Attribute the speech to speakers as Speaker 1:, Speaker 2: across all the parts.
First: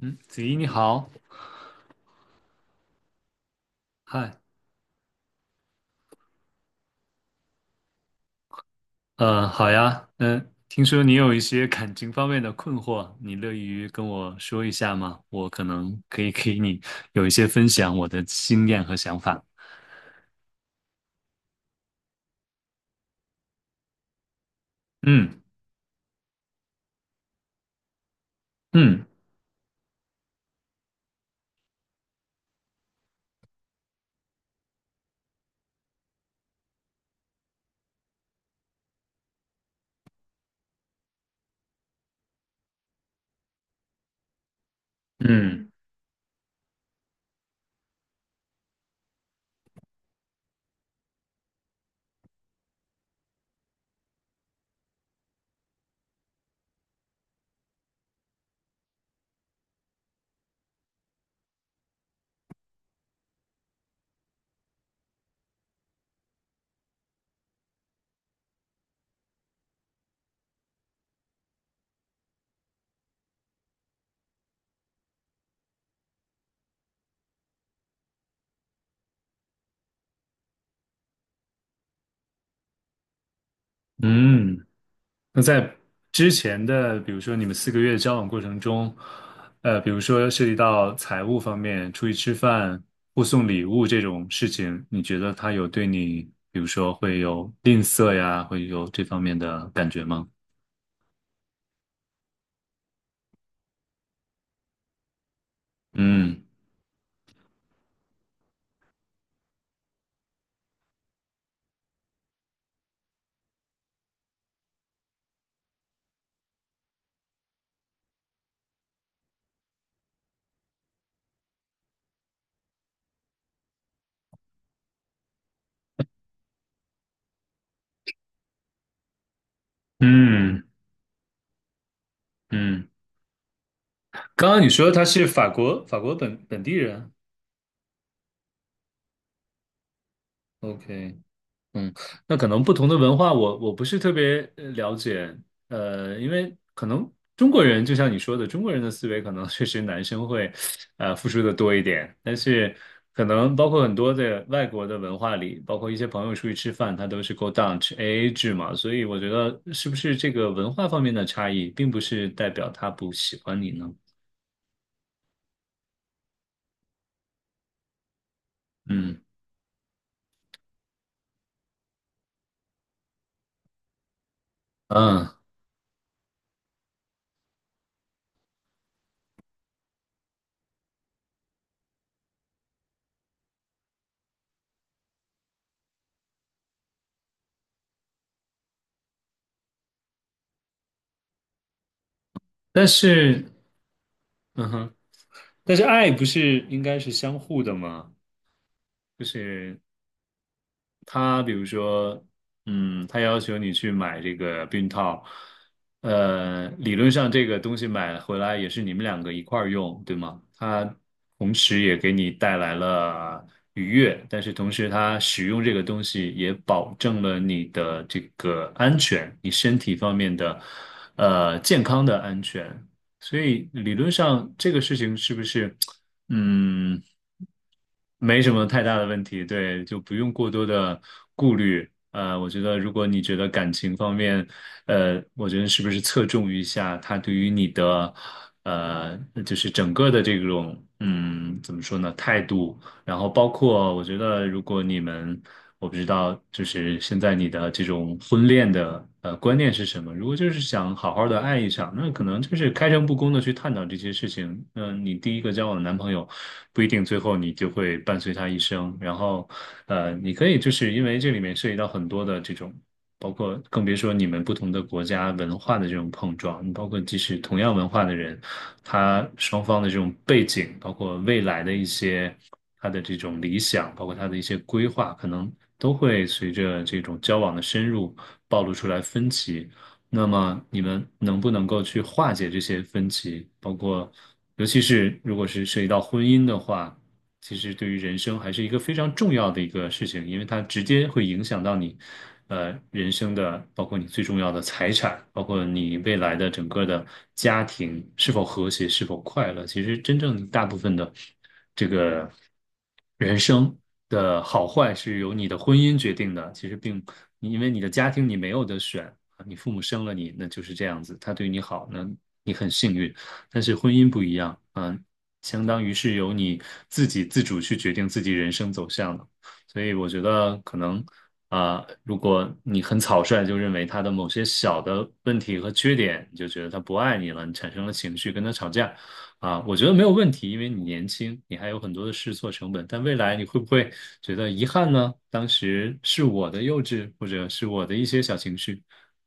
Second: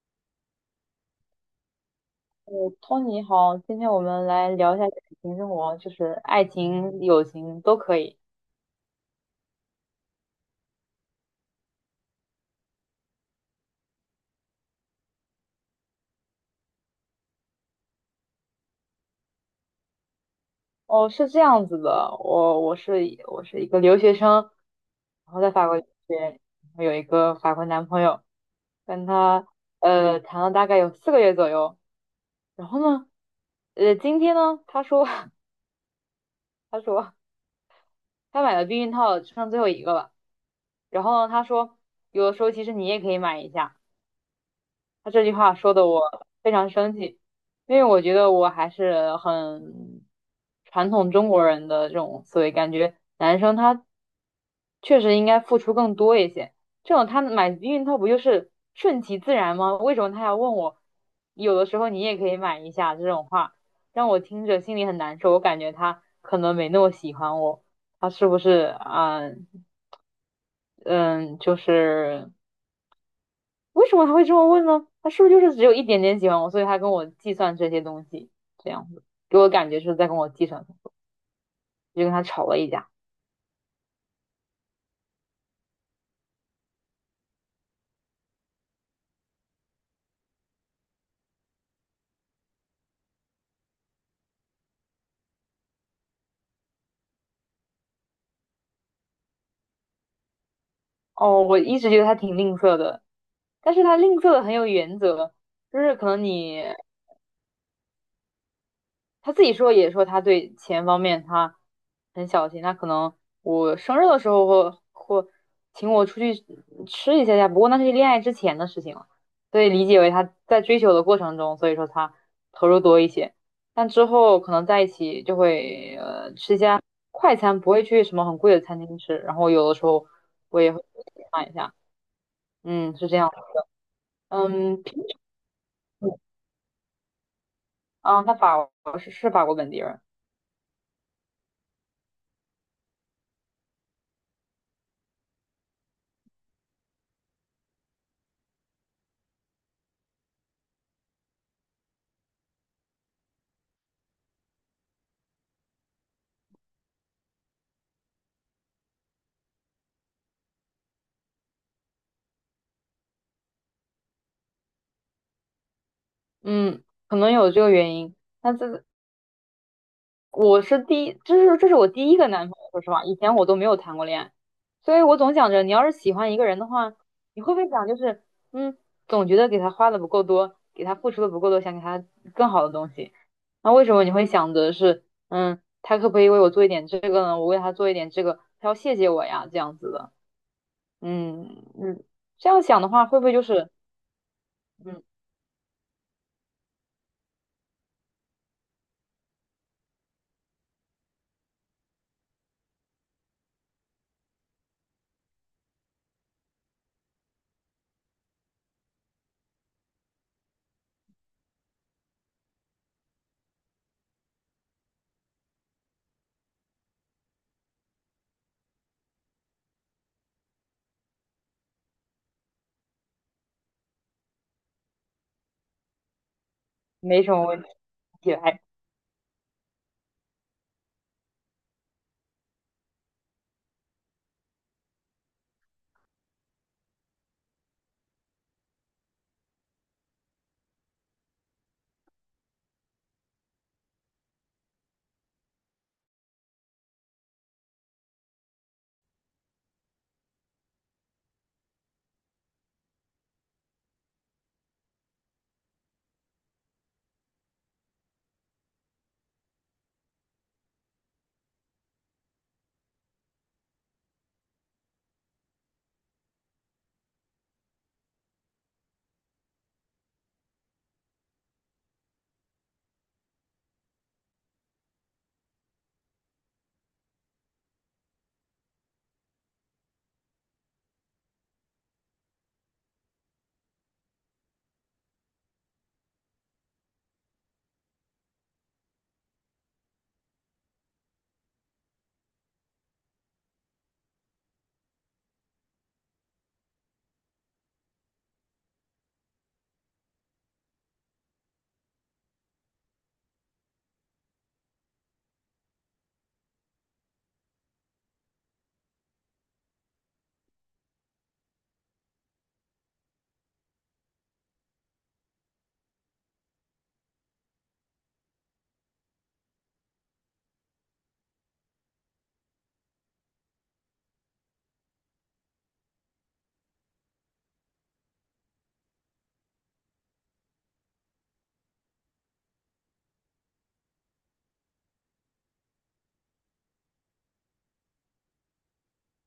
Speaker 1: 嗯，子怡你好。
Speaker 2: 我托尼好，今天我们
Speaker 1: 嗨。
Speaker 2: 来聊一下感情生活，就是爱情、友情都可以。
Speaker 1: 嗯，好呀。嗯，听说你有一些感情方面的困惑，你乐于跟我说一下吗？我可能可以给你有一些分享我的经验和想法。
Speaker 2: 哦，是这样子的，我是一个留学生，然
Speaker 1: 嗯
Speaker 2: 后在法国留学，然后有一个法国男朋友，
Speaker 1: 嗯
Speaker 2: 跟他谈了大概有四个月左右，然后呢，今天呢，他说 他说他买了避孕套，只剩最后一个了，然后呢，他说有的时候其实你也可以买一下。他这句话
Speaker 1: 嗯
Speaker 2: 说的我非常生气，因为我觉得我还是很传统中国人的这种思维，感觉男生他确实应该付出更多一些。这种他买避孕套不就是顺其自然吗？为什么他要问我？有的时候你也可以买一下这种话，让我听着心里很难受。我感觉他可能没那么喜欢我，他是不是啊？嗯，就是。为什么他会这么问呢？他是不是就是只有一点点喜欢我，所以他跟我计算这些东西，这样子给我感觉是在跟我计算，就跟他吵了一架。
Speaker 1: 嗯。那在之前的，比如说你们4个月的交往过程中，比如说涉及到财务方面，出去吃饭、互送礼物这种事情，你觉得他有对你，比如说会有吝啬呀，会有这方面的感觉吗？
Speaker 2: 哦，我一直觉得他挺吝啬的，但是他吝啬的很有原则，就是可能
Speaker 1: 嗯
Speaker 2: 你他自己说也说他对钱方面他很小心，他可能我生日的时候会请我出去吃一下下，不过那是恋爱之前的事情了，所以理解为他在追求的过程中，所以说他投入多一些，但之后可能在一起就会吃一下快餐，不会去什么很贵的餐厅吃，然后有的时候我
Speaker 1: 嗯
Speaker 2: 也会看一下，
Speaker 1: 嗯。
Speaker 2: 嗯，是这样的，
Speaker 1: 刚刚你
Speaker 2: 嗯，
Speaker 1: 说
Speaker 2: 平
Speaker 1: 他是法国本地人
Speaker 2: 啊，他法国是法国本地人，
Speaker 1: ，OK。嗯，那可能不同的文化我不是特别了解。因为可能中国人就像你说的，中国人的思维可能 确实男生会，付出的多一点，但是可能包括很多的外国的文化里，包括一些朋友出去吃饭，他都是 go down 吃 AA 制嘛，所以我觉得是不是这个文化方面的差异，并不是代表他不喜欢你呢？
Speaker 2: 嗯，可能有这个原因。那这
Speaker 1: 嗯
Speaker 2: 我是第一，这是我第一个男朋友，说实话，以前我都没有谈过恋爱，所以我
Speaker 1: 嗯。
Speaker 2: 总想着，你要是喜欢一个人的话，你会不会想就是，嗯，总觉得给他花的不够多，给他付出的不够多，想给他更好的东西。那为什么你会想着是，嗯，他可不可以为我做一点这个呢？我为他做一点这个，他要谢谢我呀，这样子的。嗯嗯，这样想
Speaker 1: 但
Speaker 2: 的话，会不会就
Speaker 1: 是
Speaker 2: 是，
Speaker 1: 嗯哼。
Speaker 2: 嗯，
Speaker 1: 但是爱不是应该是相互的吗？就是他比如说，他要求你去买这个避孕套，理论上这个东西买回来也是你们两个一块儿用，对吗？它同时也给你带来了愉悦，但是同时它使用这个东西也保证了你的这个安全，你身体方面的，健康的安全。所以理论上这个事情是不是，嗯，
Speaker 2: 没什么问题
Speaker 1: 没什
Speaker 2: 来？
Speaker 1: 么太大的问题。对，就不用过多的顾虑。我觉得如果你觉得感情方面，我觉得是不是侧重一下他对于你的，呃，就是整个的这种，怎么说呢，态度。然后包括我觉得，如果你们，我不知道，就是现在你的这种婚恋的观念是什么？如果就是想好好的爱一场，那可能就是开诚布公的去探讨这些事情。嗯、你第一个交往的男朋友不一定最后你就会伴随他一生。然后你可以就是因为这里面涉及到很多的这种。包括更别说你们不同的国家文化的这种碰撞，包括即使同样文化的人，他双方的这种背景，包括未来的一些他的这种理想，包括他的一些规划，可能都会随着这种交往的深入暴露出来分歧。那么你们能不能够去化解这些分歧？包括尤其是如果是涉及到婚姻的话。其实对于人生还是一个非常重要的一个事情，因为它直接会影响到你，人生的，包括你最重要的财产，包括你未来的整个的家庭是否和谐，是否快乐。其实真正大部分的这个。人生的好坏是由你的婚姻决定的，其实并你因为你的家庭你没有得选，你父母生了你，那就是这样子，他对你好，那你很幸运。但是婚姻不一样，相当于是由你自己自主去决定自己人生走向的。所以我觉得可能如果你很草率就认为他的某些小的问题和缺点，你就觉得他不爱你了，你产生了情绪跟他吵架，啊，我觉得没有问题，因为你年轻，你还有很多的试错成本。但未来你会不会觉得遗憾呢？当时是我的幼稚，或者是我的一些小情绪，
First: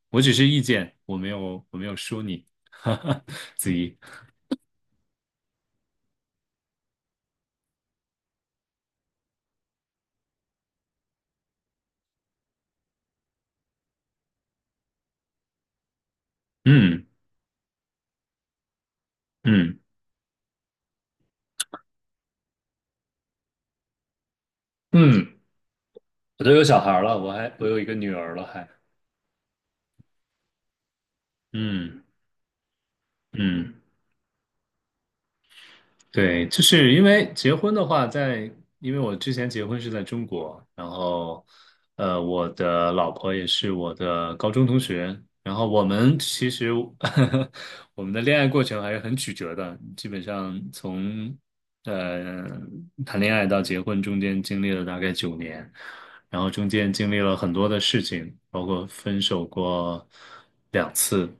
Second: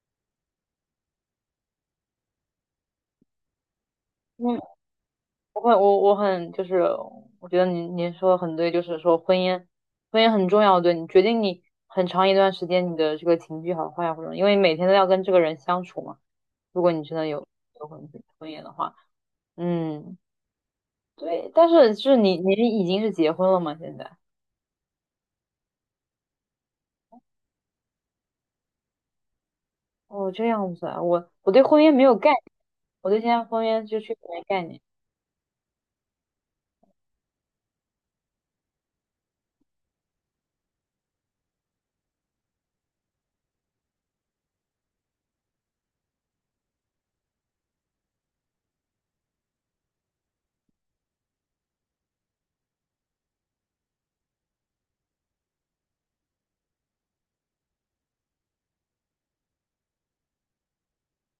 Speaker 1: 我只是意见，我没有说你，哈哈，子怡。
Speaker 2: 嗯我很我很就是，我觉得您说的很对，就是说婚姻，婚姻很重要，对你决定你很长一段时间你的这个情绪好坏呀，或者因为每天都要跟这个人相处嘛。如果你
Speaker 1: 嗯
Speaker 2: 真的有有婚婚姻的话，
Speaker 1: 嗯
Speaker 2: 嗯，对。但是就是你已经是结婚了吗？现在？
Speaker 1: 嗯，我都有小孩了，我还我有一个女儿了还。
Speaker 2: 哦，这样子啊，我对婚姻
Speaker 1: 嗯
Speaker 2: 没有概念，我对现在婚
Speaker 1: 嗯。
Speaker 2: 姻就确实没概念。
Speaker 1: 对，就是因为结婚的话在，因为我之前结婚是在中国，然后我的老婆也是我的高中同学，然后我们其实 我们的恋爱过程还是很曲折的，基本上从呃谈恋爱到结婚中间经历了大概9年，然后中间经历了很多的事情，包括分手过2次。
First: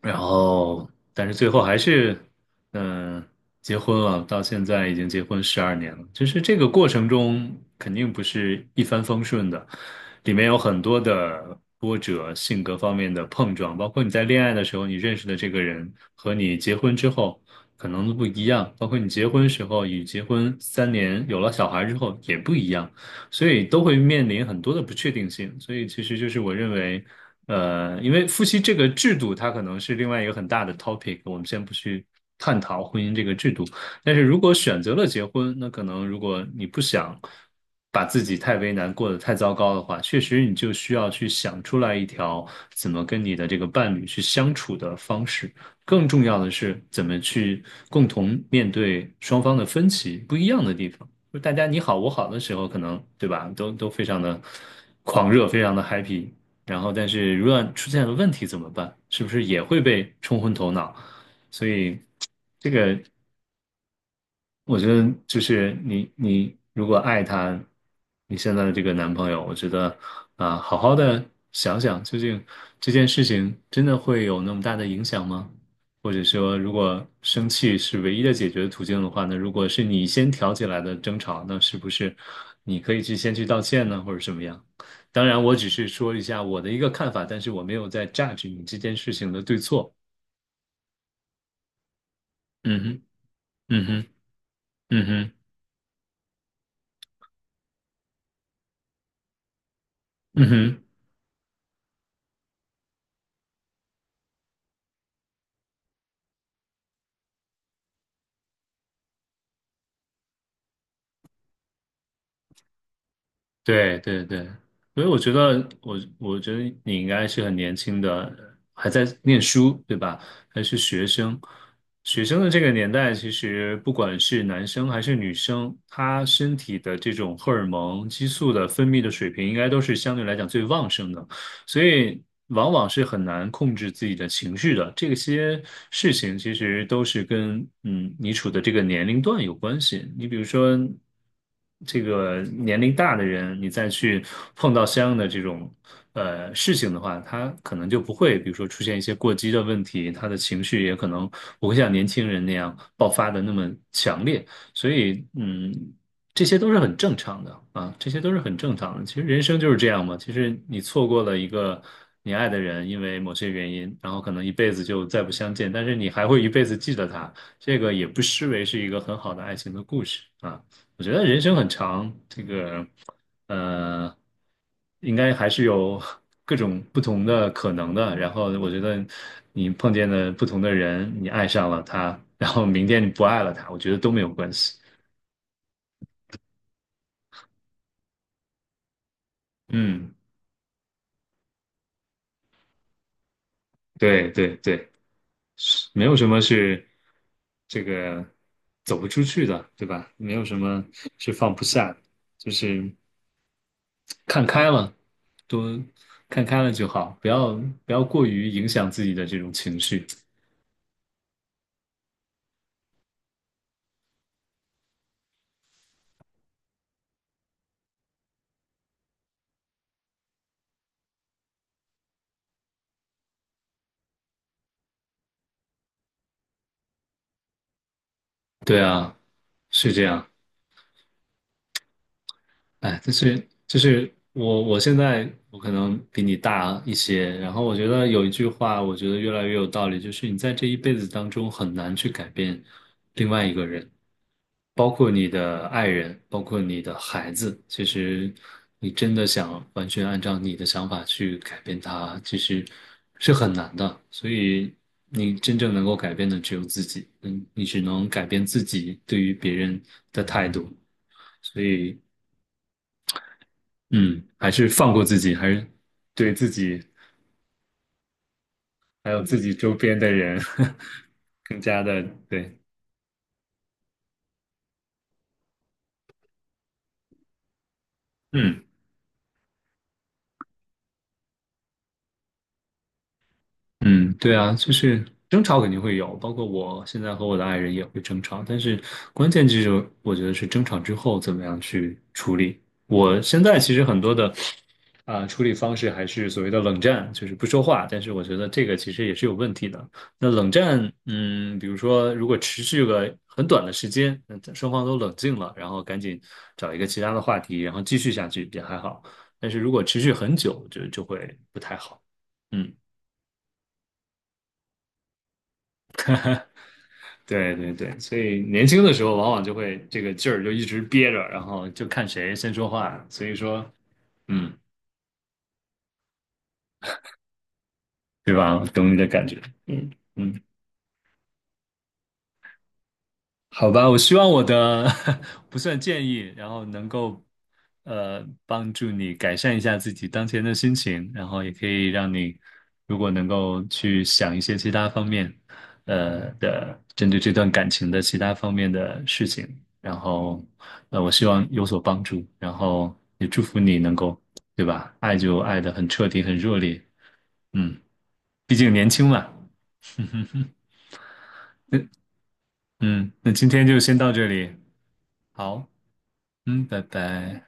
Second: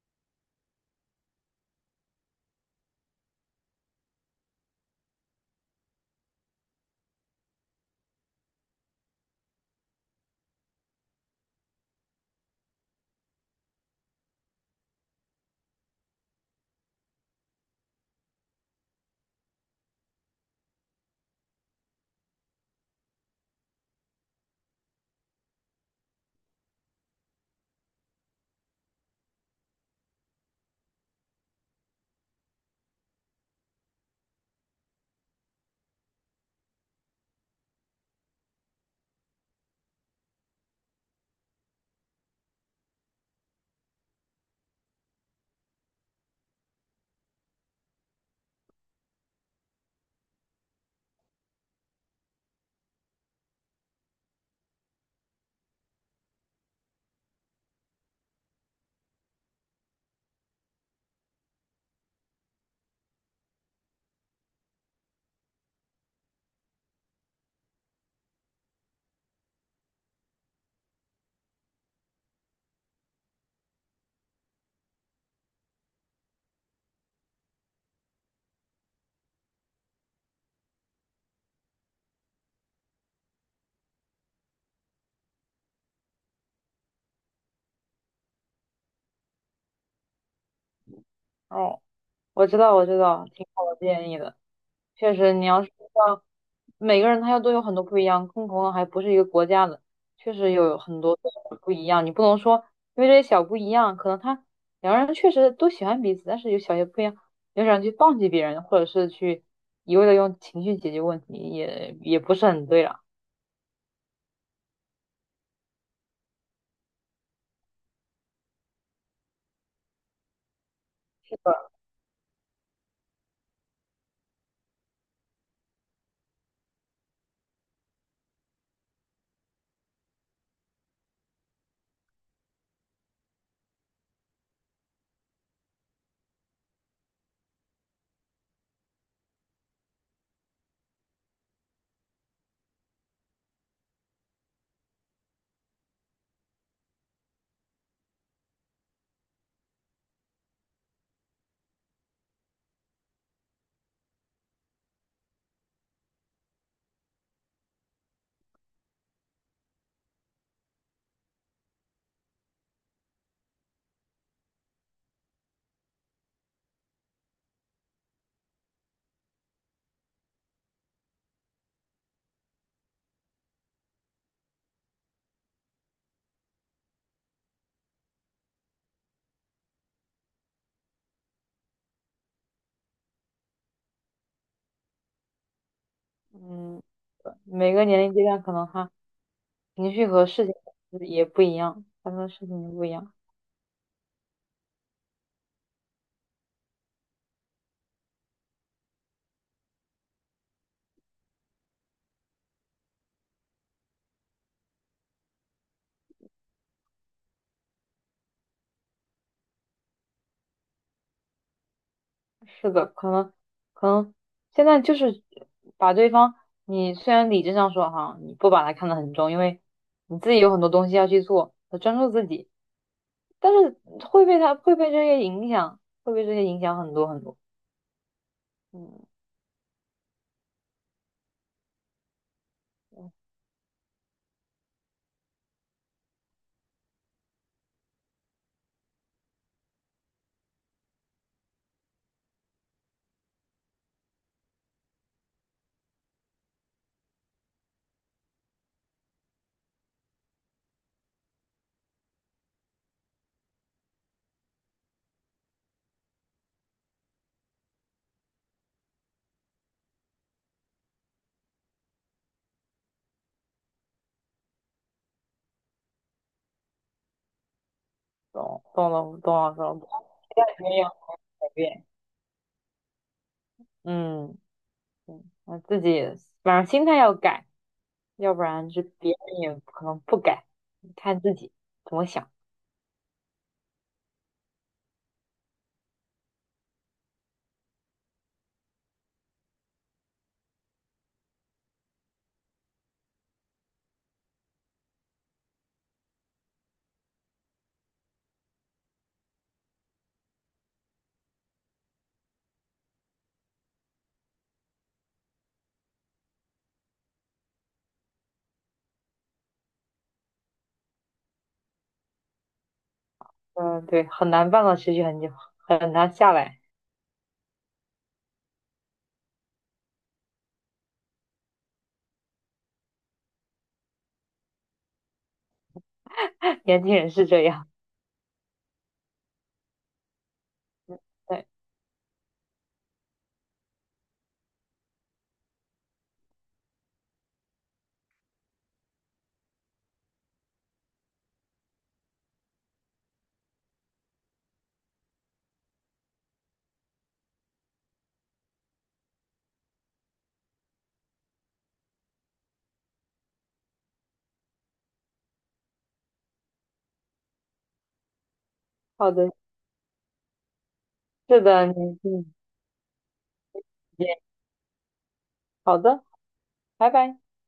Speaker 1: 然后，但是最后还是，嗯、呃结婚了，到现在已经结婚12年了。就是这个过程中，肯定不是一帆风顺的，里面有很多的波折，性格方面的碰撞，包括你在恋爱的时候，你认识的这个人和你结婚之后可能都不一样，包括你结婚时候与结婚3年有了小孩之后也不一样。所以都会面临很多的不确定性。所以其实就是我认为，因为夫妻这个制度，它可能是另外一个很大的 topic，我们先不去探讨婚姻这个制度。但是如果选择了结婚，那可能如果你不想把自己太为难，过得太糟糕的话，确实你就需要去想出来一条怎么跟你的这个伴侣去相处的方式。更重要的是，怎么去共同面对双方的分歧、不一样的地方。就大家你好我好的时候，可能对吧，都非常的狂热，非常的 happy。然后，但是如果出现了问题怎么办？是不是也会被冲昏头脑？所以这个我觉得就是你如果爱他，你现在的这个男朋友，我觉得啊，好好的想想，究竟这件事情真的会有那么大的影响吗？或者说，如果生气是唯一的解决途径的话，那如果是你先挑起来的争吵，那是不是你可以去先去道歉呢，或者什么样？当然，我只是说一下我的一个看法，但是我没有在 judge 你这件事情的对错。
Speaker 2: 哦，我知道
Speaker 1: 嗯
Speaker 2: 我知
Speaker 1: 哼，
Speaker 2: 道，挺好的
Speaker 1: 嗯哼，
Speaker 2: 建议的。
Speaker 1: 嗯
Speaker 2: 确
Speaker 1: 哼，
Speaker 2: 实，你要是道每个人他要都有很多不一样，更何况还不是一个国家的，确
Speaker 1: 嗯
Speaker 2: 实有
Speaker 1: 哼。
Speaker 2: 很多不一样。你不能说因为这些小不一样，可能他两个人确实都喜欢彼此，但是有小些不一样，你就想去放弃别人，或者是去一味的用情绪解决问题，也不是很对了。
Speaker 1: 对对对，所以我觉得你应该是很年轻的，还在念书，对吧？还是学
Speaker 2: 是
Speaker 1: 生。
Speaker 2: 的，
Speaker 1: 学生的这个年代，其实不管是男生还是女生，他身体的这种荷尔蒙激素的分泌的水平，应该都是相对来讲最旺盛的。所以往往是很难控制自己的情绪的。这些事情其实都是跟你处的这个年龄段有关系。你比如说，这个年龄大的人，你再去碰到相应的这种事情的话，他可能就不会，比如说出现一些过激的问题，他的情绪也可能不会像年轻人那样爆发的那么强烈。所以，嗯。这些都是很正常的啊，这些都是很正常的。其实人生就是这样嘛。其实你错过了一个你爱的人，因为某些原因，然后可能一辈子就再不相见，但是你还会一辈子记得他，这个也不失为是一个很好的爱情的故事啊。我觉得人生很长，呃，应该还是有 各种不同的可能的。然后我觉得你碰见了不同的人，你爱上了他，然后明天你不爱了他，我觉得都没有关系。
Speaker 2: 嗯，每个年龄阶段可能他情绪
Speaker 1: 嗯。
Speaker 2: 和事情也不一样，发生的事情也不一样。
Speaker 1: 对对对，是没有什么是这个走不出去的，对吧？没有什么是放不下的，就是看开了，多看开了就好，不要过于影响自己的这种情绪。
Speaker 2: 是的，可能现在就是把对方，你虽然理智上说哈，你不把他看得很重，因为你自己有很多东西要去做，要专注自己，但是会被这些影响，会被这些影响很多很多。
Speaker 1: 对
Speaker 2: 嗯，
Speaker 1: 啊，是这样。哎，就是我现在可能比你大一些，然后我觉得有一句话，我觉得越来越有道理，就是你在这一辈子当中很难去改变另外一个人，包括你的爱人，包括你的孩子。其实你真的想完全按照你的想法去改变他，其实是很难的。所以你真正能够改变的只有自己，你只能改变自己对于别人的态度。所以嗯，还是放过自己，还是对自己还有自己周
Speaker 2: 懂了，
Speaker 1: 边的人
Speaker 2: 这里也要 改
Speaker 1: 更加
Speaker 2: 变。
Speaker 1: 的对。
Speaker 2: 嗯嗯，那自己反正心态要改，要不
Speaker 1: 嗯。
Speaker 2: 然就别人也可能不改，看自己怎么想。
Speaker 1: 嗯，对啊，就是争吵肯定会有，包括我现在和我的爱人也会争吵，但是关键就是我觉得是争吵之后怎么样去处理。我现在其实很多的处理方式还是所谓的冷战，就是不说话，但是我觉得这个其实也是有问题的。那冷战，比如说如果持续个很短的时间，那双方都冷静了，然后赶紧找一个其他的话题，然后继续下去也还好，但是如果持续很久，就会不太好。嗯。
Speaker 2: 嗯，对，很难办到持续很久，很难下来。
Speaker 1: 对对对，所以年轻的时候往往就会这个劲儿就一直憋着，然后就看谁先说话。所以说，嗯，
Speaker 2: 年轻人是这样。
Speaker 1: 对吧？懂你的感觉。嗯嗯。
Speaker 2: 对，
Speaker 1: 好吧，我希望我的 不算建议，然后能够帮助你改善一下自己当前的心情，然后也可以让你如果能够去想一些其他方面，的针对这段感情的其他方面的事情，然后我希望有所帮助，然后也祝福你能够，对吧？爱就爱的很彻底，很热烈，嗯，毕竟年轻
Speaker 2: 好
Speaker 1: 嘛，
Speaker 2: 的，
Speaker 1: 嗯哼哼。
Speaker 2: 是的，
Speaker 1: 那
Speaker 2: 年轻
Speaker 1: 嗯，那今天就先
Speaker 2: 人，
Speaker 1: 到这里。好，
Speaker 2: 好的，
Speaker 1: 嗯，拜
Speaker 2: 拜拜。
Speaker 1: 拜。